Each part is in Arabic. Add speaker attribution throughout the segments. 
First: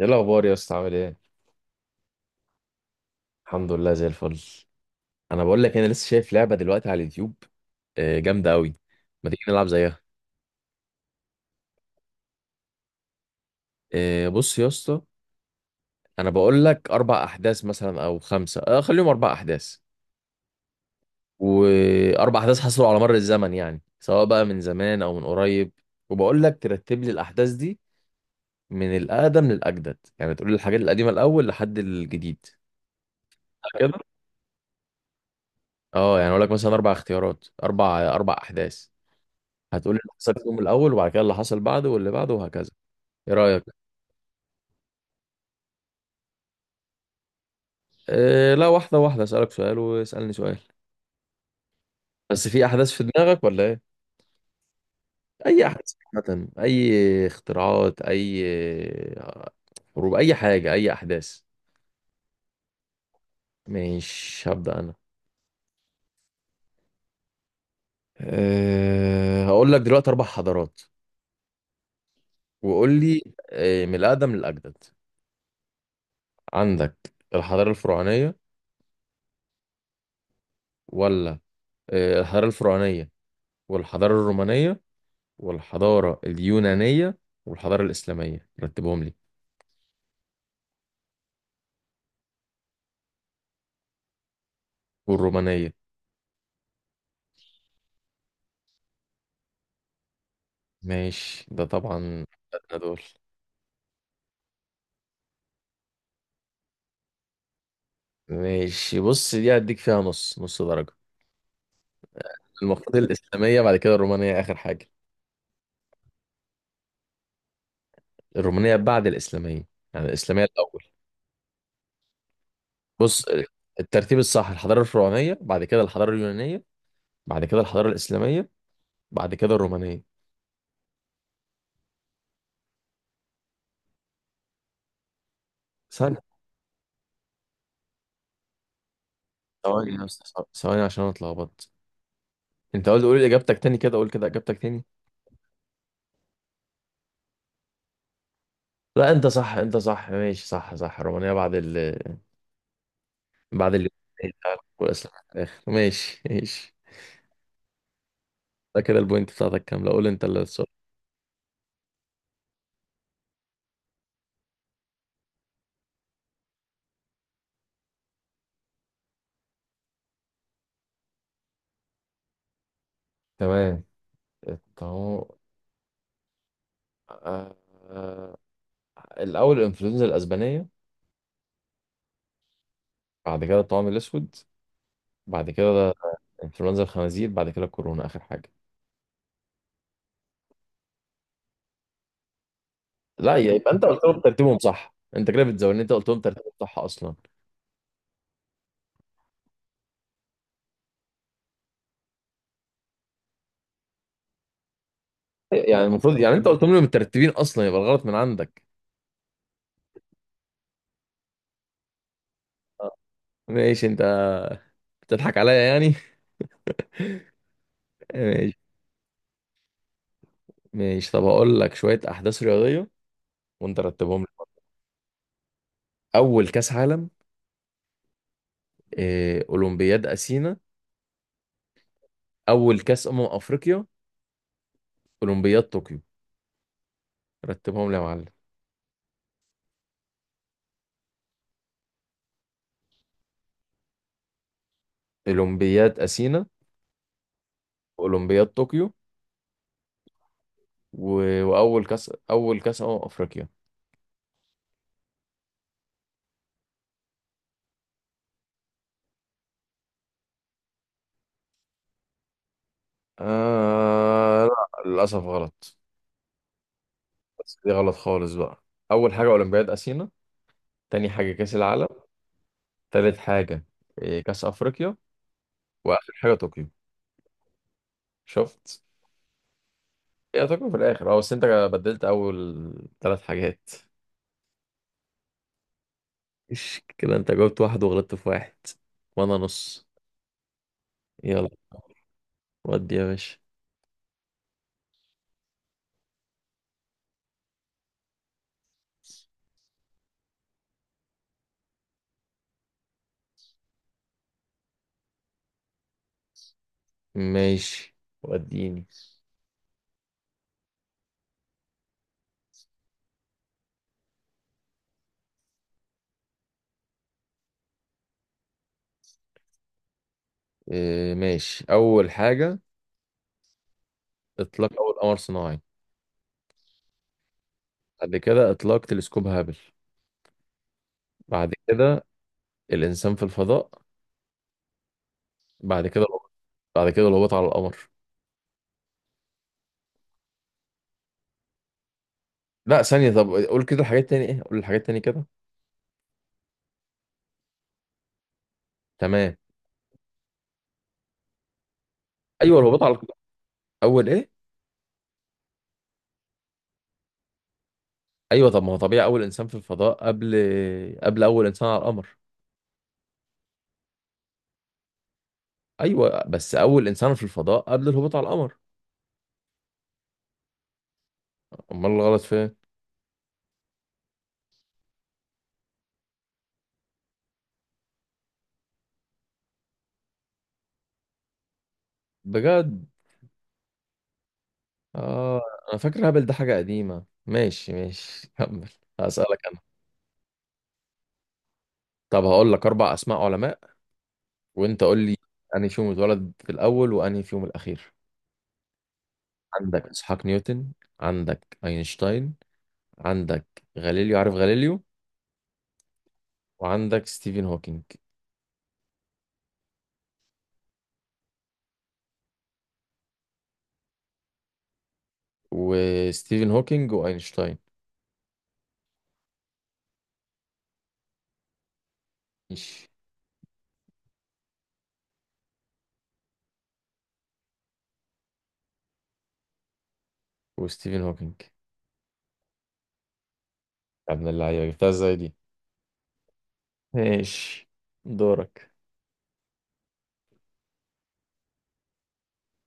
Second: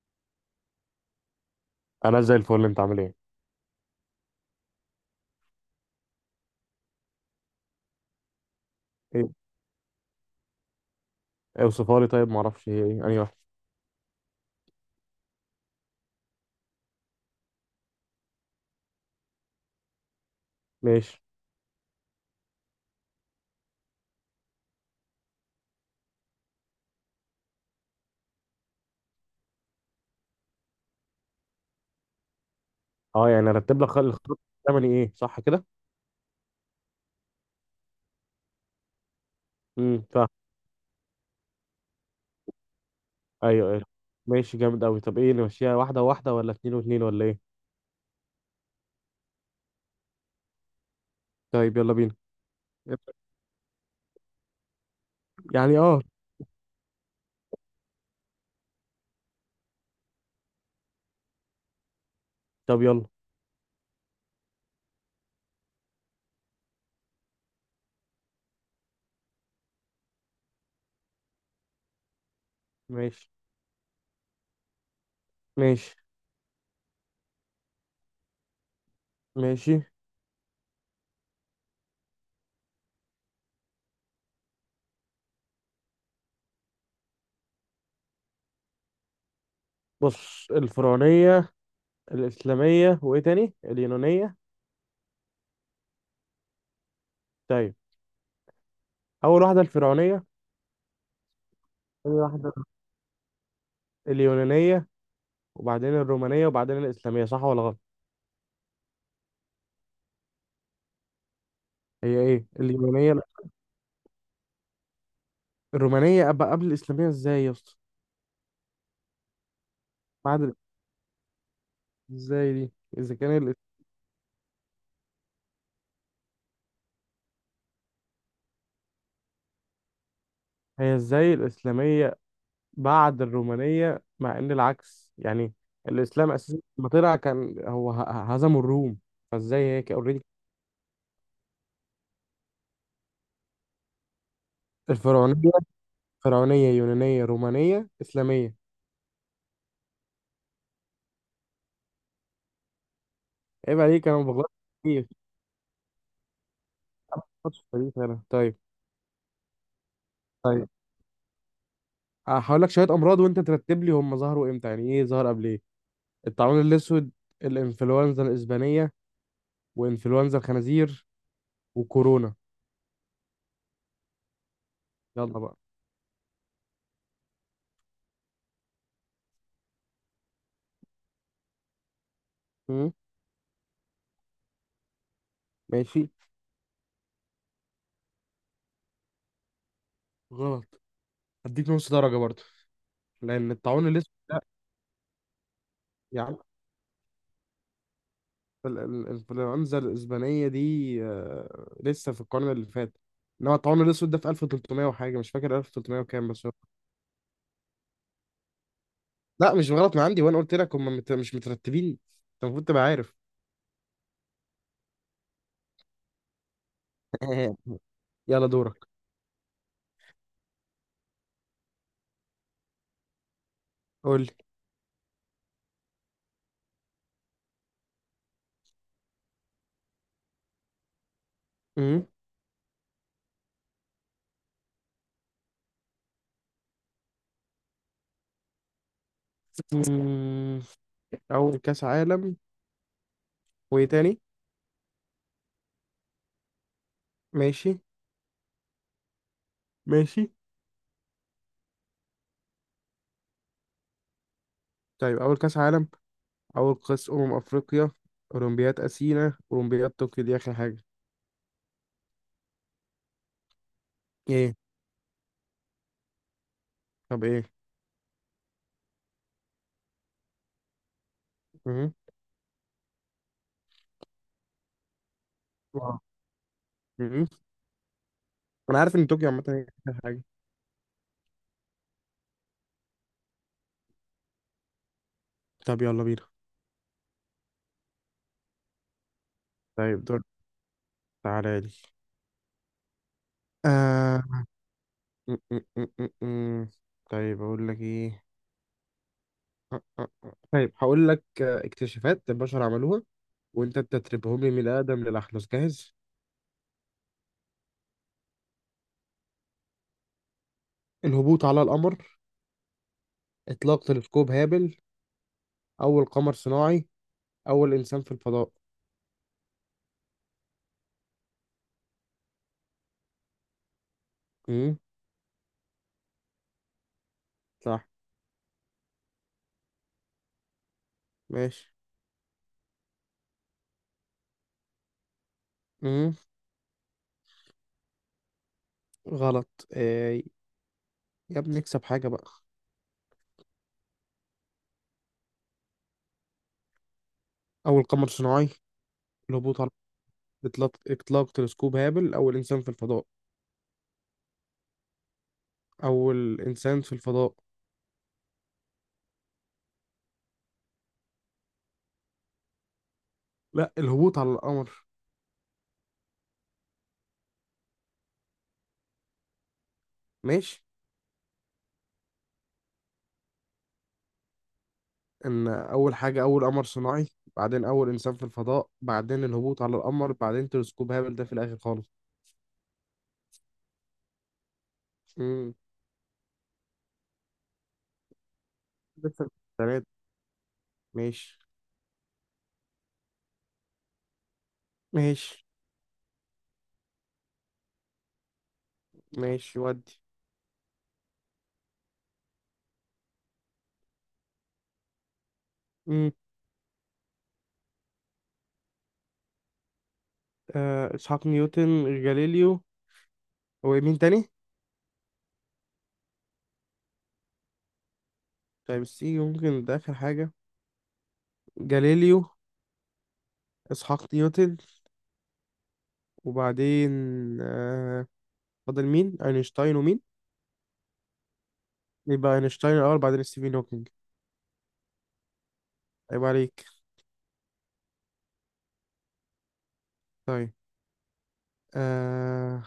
Speaker 1: ايه الاخبار يا اسطى؟ عامل ايه؟
Speaker 2: انا زي الفل. انت عامل ايه؟
Speaker 1: الحمد لله، زي الفل. انا بقول لك انا لسه شايف لعبه دلوقتي على اليوتيوب، آه، جامده قوي. ما
Speaker 2: ايه؟
Speaker 1: تيجي نلعب زيها؟
Speaker 2: اوصفها لي، طيب ما اعرفش هي ايه، انهي واحده.
Speaker 1: آه، بص يا اسطى. انا بقول لك اربع احداث مثلا او خمسه، خليهم اربع احداث.
Speaker 2: ماشي.
Speaker 1: واربع احداث حصلوا على مر الزمن، يعني سواء بقى من زمان او من قريب. وبقول لك ترتب لي الاحداث دي من الاقدم للاجدد، يعني تقول لي الحاجات القديمه الاول لحد الجديد.
Speaker 2: اه يعني ارتب لك
Speaker 1: كده.
Speaker 2: الخط الثمني، ايه؟ صح كده.
Speaker 1: اه، يعني اقول لك مثلا اربع اختيارات، اربع احداث. هتقول اللي
Speaker 2: فاهم.
Speaker 1: حصل في اليوم الاول وبعد كده اللي حصل بعده واللي بعده وهكذا. ايه رايك؟
Speaker 2: ايوه، ايوه. ماشي، جامد قوي. طب ايه، نمشيها واحده واحده ولا اتنين واتنين ولا ايه؟
Speaker 1: أه، لا، واحده واحده، اسالك سؤال واسالني سؤال.
Speaker 2: طيب يلا بينا.
Speaker 1: بس في احداث في دماغك ولا ايه؟ اي
Speaker 2: يعني
Speaker 1: احداث
Speaker 2: اه.
Speaker 1: عامه، اي اختراعات، اي حروب، اي حاجه، اي احداث.
Speaker 2: طب يلا.
Speaker 1: مش هبدا انا. أه، هقول لك دلوقتي اربع حضارات وقول لي.
Speaker 2: ماشي،
Speaker 1: أه، من الاقدم للاجدد.
Speaker 2: ماشي،
Speaker 1: عندك الحضاره الفرعونيه،
Speaker 2: ماشي.
Speaker 1: ولا... أه، الحضاره الفرعونيه والحضاره الرومانيه والحضارة اليونانية والحضارة الإسلامية، رتبهم لي.
Speaker 2: بص، الفرعونيه، الاسلاميه، وايه تاني؟ اليونانيه.
Speaker 1: والرومانية.
Speaker 2: طيب، اول واحده الفرعونيه.
Speaker 1: ماشي، ده
Speaker 2: ثاني
Speaker 1: طبعا.
Speaker 2: واحده
Speaker 1: أدنى دول.
Speaker 2: اليونانيه. وبعدين الرومانيه وبعدين الاسلاميه، صح ولا غلط؟
Speaker 1: ماشي، بص، دي هديك فيها نص نص درجة.
Speaker 2: هي ايه
Speaker 1: المفروض
Speaker 2: اليونانيه؟
Speaker 1: الإسلامية بعد كده الرومانية، آخر حاجة.
Speaker 2: الرومانية أبقى قبل الإسلامية إزاي يا اسطى؟
Speaker 1: الرومانية بعد الإسلامية، يعني
Speaker 2: بعد
Speaker 1: الإسلامية
Speaker 2: ال-
Speaker 1: الأول.
Speaker 2: إزاي دي؟
Speaker 1: بص، الترتيب الصح الحضارة الفرعونية، بعد كده الحضارة اليونانية، بعد كده الحضارة الإسلامية، بعد كده الرومانية.
Speaker 2: هي إزاي الإسلامية بعد الرومانية، مع إن العكس يعني.
Speaker 1: ثانية.
Speaker 2: الإسلام أساسا لما طلع كان هو هزموا الروم. فإزاي هي
Speaker 1: ثواني
Speaker 2: كده
Speaker 1: يا
Speaker 2: أوريدي؟
Speaker 1: أسطى، ثواني عشان أنا اتلخبطت. أنت قلت قول إجابتك تاني كده، قول كده إجابتك تاني.
Speaker 2: الفرعونية، فرعونية، يونانية، رومانية، إسلامية.
Speaker 1: لا، انت صح، انت صح، ماشي، صح صح. رومانيا بعد ال بعد
Speaker 2: عيب
Speaker 1: ال
Speaker 2: عليك، أنا ما بغلطش كتير.
Speaker 1: والاسلام
Speaker 2: ما
Speaker 1: في الاخر. ماشي ماشي.
Speaker 2: بغلطش في التاريخ أنا. طيب.
Speaker 1: ده كده البوينت بتاعتك كامله، قول انت اللي السؤال.
Speaker 2: طيب هقول لك شوية أمراض وأنت ترتب لي هم ظهروا إمتى، يعني إيه ظهر قبل إيه؟ الطاعون الأسود، الإنفلونزا الإسبانية، وإنفلونزا الخنازير، وكورونا.
Speaker 1: تمام. الطاعون.
Speaker 2: يلا بقى.
Speaker 1: آه... آه، الأول الإنفلونزا الأسبانية،
Speaker 2: مم.
Speaker 1: بعد كده الطاعون الأسود، بعد كده
Speaker 2: ماشي.
Speaker 1: إنفلونزا الخنازير، بعد كده الكورونا آخر حاجة.
Speaker 2: غلط. هديك نص درجة برضو.
Speaker 1: لا،
Speaker 2: لأن
Speaker 1: يبقى أنت
Speaker 2: الطاعون
Speaker 1: قلت
Speaker 2: الأسود،
Speaker 1: لهم ترتيبهم صح، أنت كده بتزودني، أنت قلت لهم
Speaker 2: يا عم،
Speaker 1: ترتيبهم صح أصلا.
Speaker 2: الإنفلونزا الإسبانية دي لسه في القرن اللي فات. إنما الطاعون الأسود ده في 1300 وحاجة، مش فاكر
Speaker 1: يعني
Speaker 2: 1300
Speaker 1: المفروض،
Speaker 2: وكام
Speaker 1: يعني
Speaker 2: بس
Speaker 1: انت
Speaker 2: هو.
Speaker 1: قلت لهم مترتبين اصلا، يبقى الغلط من عندك.
Speaker 2: لا، مش غلط من عندي، وأنا قلت لك هم مش مترتبين. أنت المفروض تبقى
Speaker 1: آه.
Speaker 2: عارف.
Speaker 1: ماشي، انت بتضحك عليا يعني.
Speaker 2: يلا
Speaker 1: ماشي.
Speaker 2: دورك.
Speaker 1: ماشي، طب هقول لك شوية أحداث رياضية وأنت رتبهم
Speaker 2: قول لي.
Speaker 1: لي. أول كأس عالم، أولمبياد أثينا،
Speaker 2: مم.
Speaker 1: أول كأس أمم أفريقيا، أولمبياد طوكيو، رتبهم لي يا معلم.
Speaker 2: مم. أول كأس عالم، وإيه تاني؟
Speaker 1: أولمبياد أثينا،
Speaker 2: ماشي.
Speaker 1: أولمبياد طوكيو،
Speaker 2: ماشي.
Speaker 1: وأول كأس أمم أفريقيا.
Speaker 2: طيب أول كأس عالم، أول قياس أمم أفريقيا، أولمبياد أثينا، أولمبياد طوكيو دي آخر حاجة. إيه؟
Speaker 1: لا، للأسف غلط.
Speaker 2: طب إيه؟
Speaker 1: بس دي غلط خالص بقى. أول حاجة أولمبياد أثينا، تاني حاجة كأس العالم،
Speaker 2: مهم.
Speaker 1: تالت حاجة كأس أفريقيا،
Speaker 2: واو.
Speaker 1: وآخر حاجة طوكيو.
Speaker 2: مهم. أنا
Speaker 1: شفت؟
Speaker 2: عارف إن طوكيو عامة هي آخر حاجة.
Speaker 1: هي تكمل في الاخر، اه، بس انت بدلت اول ثلاث حاجات.
Speaker 2: طب يلا بينا.
Speaker 1: مش كده؟ انت جاوبت واحد وغلطت في واحد، وانا نص.
Speaker 2: طيب دور،
Speaker 1: يلا.
Speaker 2: تعالى لي.
Speaker 1: ودي يا باشا.
Speaker 2: آه. م- م- م- م- م. طيب أقول لك إيه. أ- أ- أ. طيب هقول لك اكتشافات البشر عملوها، وأنت تتربهم لي من الأقدم للأحدث، جاهز؟
Speaker 1: ماشي، وديني.
Speaker 2: الهبوط على القمر، إطلاق تلسكوب هابل، أول قمر صناعي، أول إنسان في الفضاء.
Speaker 1: إيه، ماشي، اول حاجة اطلاق
Speaker 2: مم.
Speaker 1: اول قمر صناعي،
Speaker 2: صح.
Speaker 1: بعد كده اطلاق تلسكوب هابل، بعد
Speaker 2: ماشي.
Speaker 1: كده الانسان في الفضاء، بعد كده القمر. بعد كده الهبوط على القمر.
Speaker 2: غلط يا ابني، اكسب حاجة بقى.
Speaker 1: لا، ثانية، طب قول كده الحاجات تاني، ايه، قول الحاجات تاني كده.
Speaker 2: أول قمر صناعي،
Speaker 1: تمام.
Speaker 2: الهبوط على، إطلاق تلسكوب هابل، أول
Speaker 1: ايوه،
Speaker 2: إنسان في
Speaker 1: الهبوط على
Speaker 2: الفضاء.
Speaker 1: القمر. اول ايه؟
Speaker 2: أول إنسان في الفضاء.
Speaker 1: ايوه، طب ما هو طبيعي اول انسان في الفضاء قبل اول انسان على القمر.
Speaker 2: لا، الهبوط على القمر.
Speaker 1: ايوه، بس اول انسان في الفضاء قبل الهبوط على القمر.
Speaker 2: ماشي.
Speaker 1: امال الغلط فين؟
Speaker 2: إن أول حاجة أول قمر صناعي، بعدين أول إنسان في الفضاء، بعدين الهبوط على القمر، بعدين تلسكوب هابل ده في الآخر خالص.
Speaker 1: بجد؟ اه.
Speaker 2: امم
Speaker 1: انا فاكر هبل ده حاجه قديمه. ماشي ماشي. كمل.
Speaker 2: لسه
Speaker 1: هسألك انا.
Speaker 2: تلاتة. ماشي،
Speaker 1: طب هقول لك اربع اسماء علماء وانت قول لي
Speaker 2: ماشي،
Speaker 1: انهي فيهم اتولد في الاول وانهي فيهم الاخير.
Speaker 2: ماشي
Speaker 1: عندك
Speaker 2: ودي.
Speaker 1: اسحاق نيوتن، عندك اينشتاين، عندك غاليليو، عارف غاليليو،
Speaker 2: امم
Speaker 1: وعندك ستيفن هوكينج.
Speaker 2: إسحاق نيوتن، جاليليو، هو مين تاني؟
Speaker 1: وستيفن هوكينج واينشتاين.
Speaker 2: طيب السي يمكن ده آخر حاجة. جاليليو،
Speaker 1: ماشي.
Speaker 2: اسحاق نيوتن، وبعدين آه فاضل مين، اينشتاين ومين؟
Speaker 1: وستيفن هوكينج.
Speaker 2: يبقى اينشتاين الاول، بعدين ستيفن هوكينج.
Speaker 1: يا ابن اللعيبة، جبتها ازاي دي؟
Speaker 2: عيب عليك.
Speaker 1: ماشي، دورك.
Speaker 2: طيب. آه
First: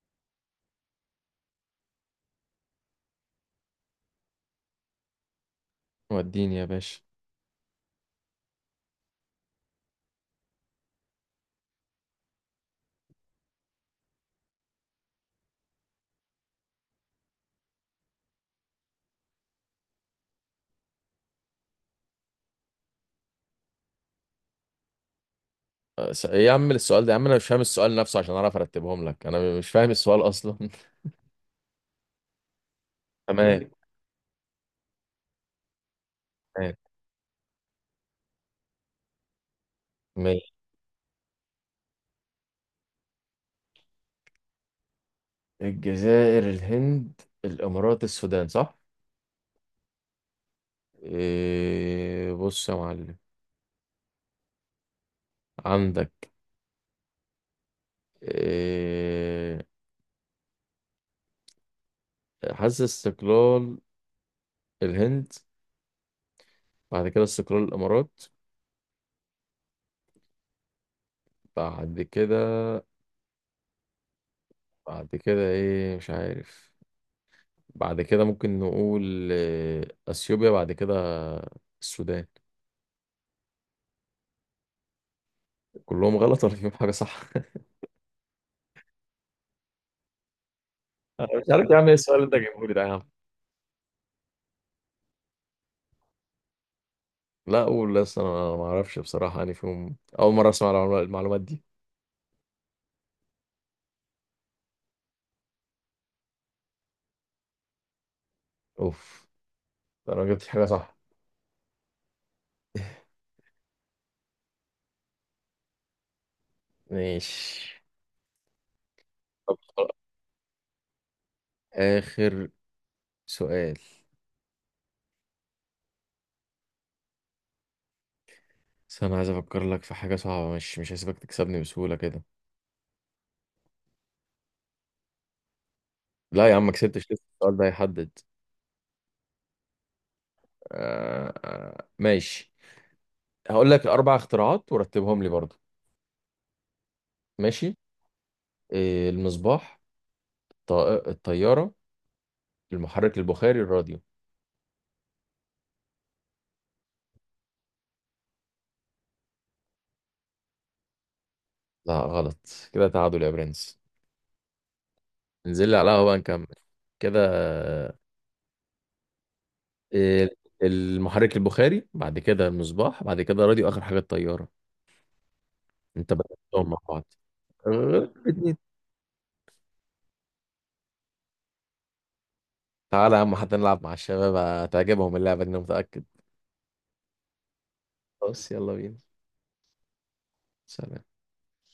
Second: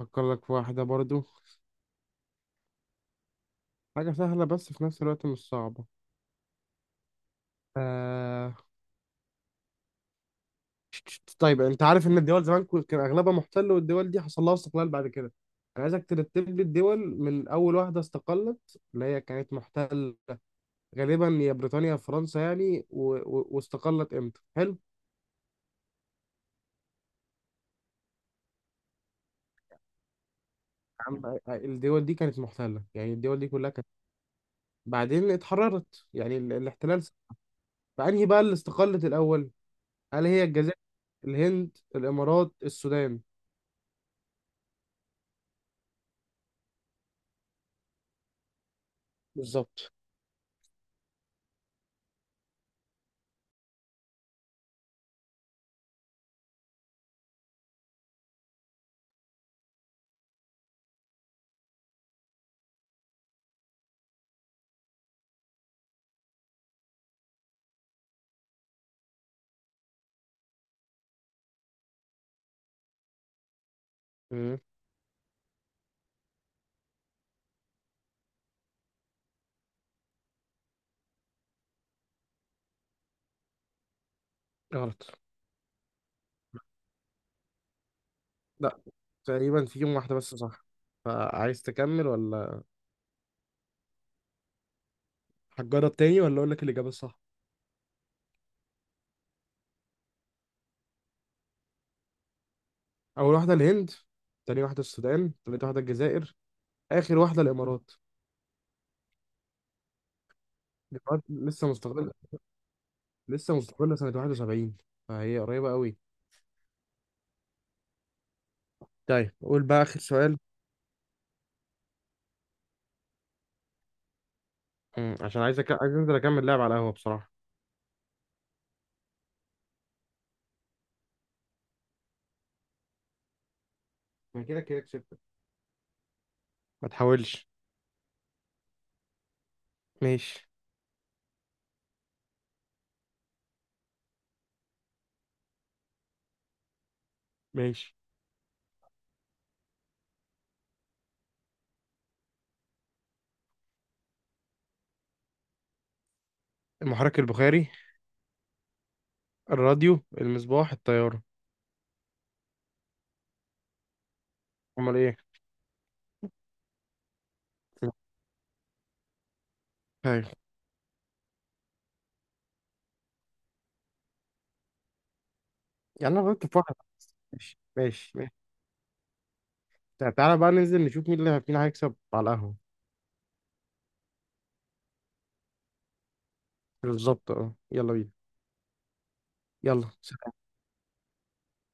Speaker 2: افكر لك في واحده برضو، حاجه سهله بس في نفس الوقت مش صعبه.
Speaker 1: وديني يا باشا.
Speaker 2: آه طيب. انت عارف ان الدول زمان كان اغلبها محتل، والدول دي حصل لها استقلال بعد كده. انا عايزك ترتب لي الدول من اول واحده استقلت، اللي هي كانت محتله غالبا، يا بريطانيا يا فرنسا يعني، واستقلت امتى، حلو؟
Speaker 1: ايه يا عم، السؤال ده يا عم، انا مش فاهم السؤال نفسه عشان اعرف ارتبهم لك، انا مش فاهم السؤال اصلا.
Speaker 2: عم الدول دي كانت محتلة، يعني الدول دي
Speaker 1: تمام.
Speaker 2: كلها كانت بعدين اتحررت، يعني
Speaker 1: تمام،
Speaker 2: الاحتلال فأنهي بقى اللي استقلت الأول، هل هي
Speaker 1: ماشي.
Speaker 2: الجزائر، الهند، الإمارات، السودان؟
Speaker 1: الجزائر، الهند، الامارات، السودان، صح.
Speaker 2: بالظبط.
Speaker 1: إيه، بص يا معلم. عندك، إيه، حاسس استقلال الهند، بعد كده استقلال الامارات، بعد كده
Speaker 2: مم.
Speaker 1: بعد كده ايه، مش عارف. بعد كده ممكن نقول اثيوبيا، بعد كده السودان.
Speaker 2: غلط.
Speaker 1: كلهم غلط ولا فيهم حاجه صح؟
Speaker 2: لا، تقريبا فيهم واحدة بس صح.
Speaker 1: انا مش
Speaker 2: فعايز
Speaker 1: عارف يا عم، ايه
Speaker 2: تكمل
Speaker 1: السؤال اللي انت
Speaker 2: ولا
Speaker 1: جايبه لي ده يا عم.
Speaker 2: هتجرب تاني، ولا أقول لك الإجابة الصح؟
Speaker 1: لا، قول، لسه انا ما اعرفش بصراحه، يعني فيهم اول مره اسمع المعلومات دي.
Speaker 2: أول واحدة الهند، تاني واحدة السودان، تالت واحدة الجزائر، آخر واحدة الإمارات.
Speaker 1: اوف. ده انا ما جبتش حاجه صح.
Speaker 2: الإمارات لسه مستقلة، لسه مستقلة سنة 71، فهي قريبة قوي.
Speaker 1: ماشي.
Speaker 2: طيب
Speaker 1: طب
Speaker 2: قول بقى
Speaker 1: خلاص.
Speaker 2: آخر سؤال.
Speaker 1: آخر سؤال.
Speaker 2: مم. عشان عايز عايز انزل اكمل لعب على القهوه بصراحه.
Speaker 1: بس أنا عايز أفكر لك في حاجة صعبة، مش هسيبك تكسبني بسهولة كده.
Speaker 2: ما كده كده كسبت،
Speaker 1: لا يا عم، ما
Speaker 2: ما
Speaker 1: كسبتش لسه،
Speaker 2: تحاولش.
Speaker 1: السؤال ده هيحدد.
Speaker 2: ماشي،
Speaker 1: آه آه، ماشي. هقول لك أربع اختراعات ورتبهم لي برضو. ماشي.
Speaker 2: ماشي.
Speaker 1: إيه، المصباح، الط- الطيارة، المحرك البخاري، الراديو.
Speaker 2: المحرك البخاري، الراديو، المصباح، الطياره.
Speaker 1: لا غلط. كده تعادل يا برنس.
Speaker 2: امال ايه؟
Speaker 1: انزل لي على القهوة بقى نكمل. كده.
Speaker 2: طيب.
Speaker 1: إيه، المحرك البخاري، بعد كده المصباح، بعد كده راديو، آخر حاجة الطيارة. انت
Speaker 2: يعني انا غلطت في
Speaker 1: بدأتهم
Speaker 2: واحد.
Speaker 1: مع بعض.
Speaker 2: ماشي، ماشي،
Speaker 1: غلط
Speaker 2: ماشي.
Speaker 1: الاتنين.
Speaker 2: تعالى بقى ننزل نشوف مين اللي مين هيكسب على القهوه.
Speaker 1: تعالى يا عم، حتى نلعب مع الشباب، هتعجبهم اللعبة دي، انا متأكد.
Speaker 2: بالظبط اه، يلا بينا.
Speaker 1: خلاص، يلا بينا.
Speaker 2: يلا.
Speaker 1: سلام.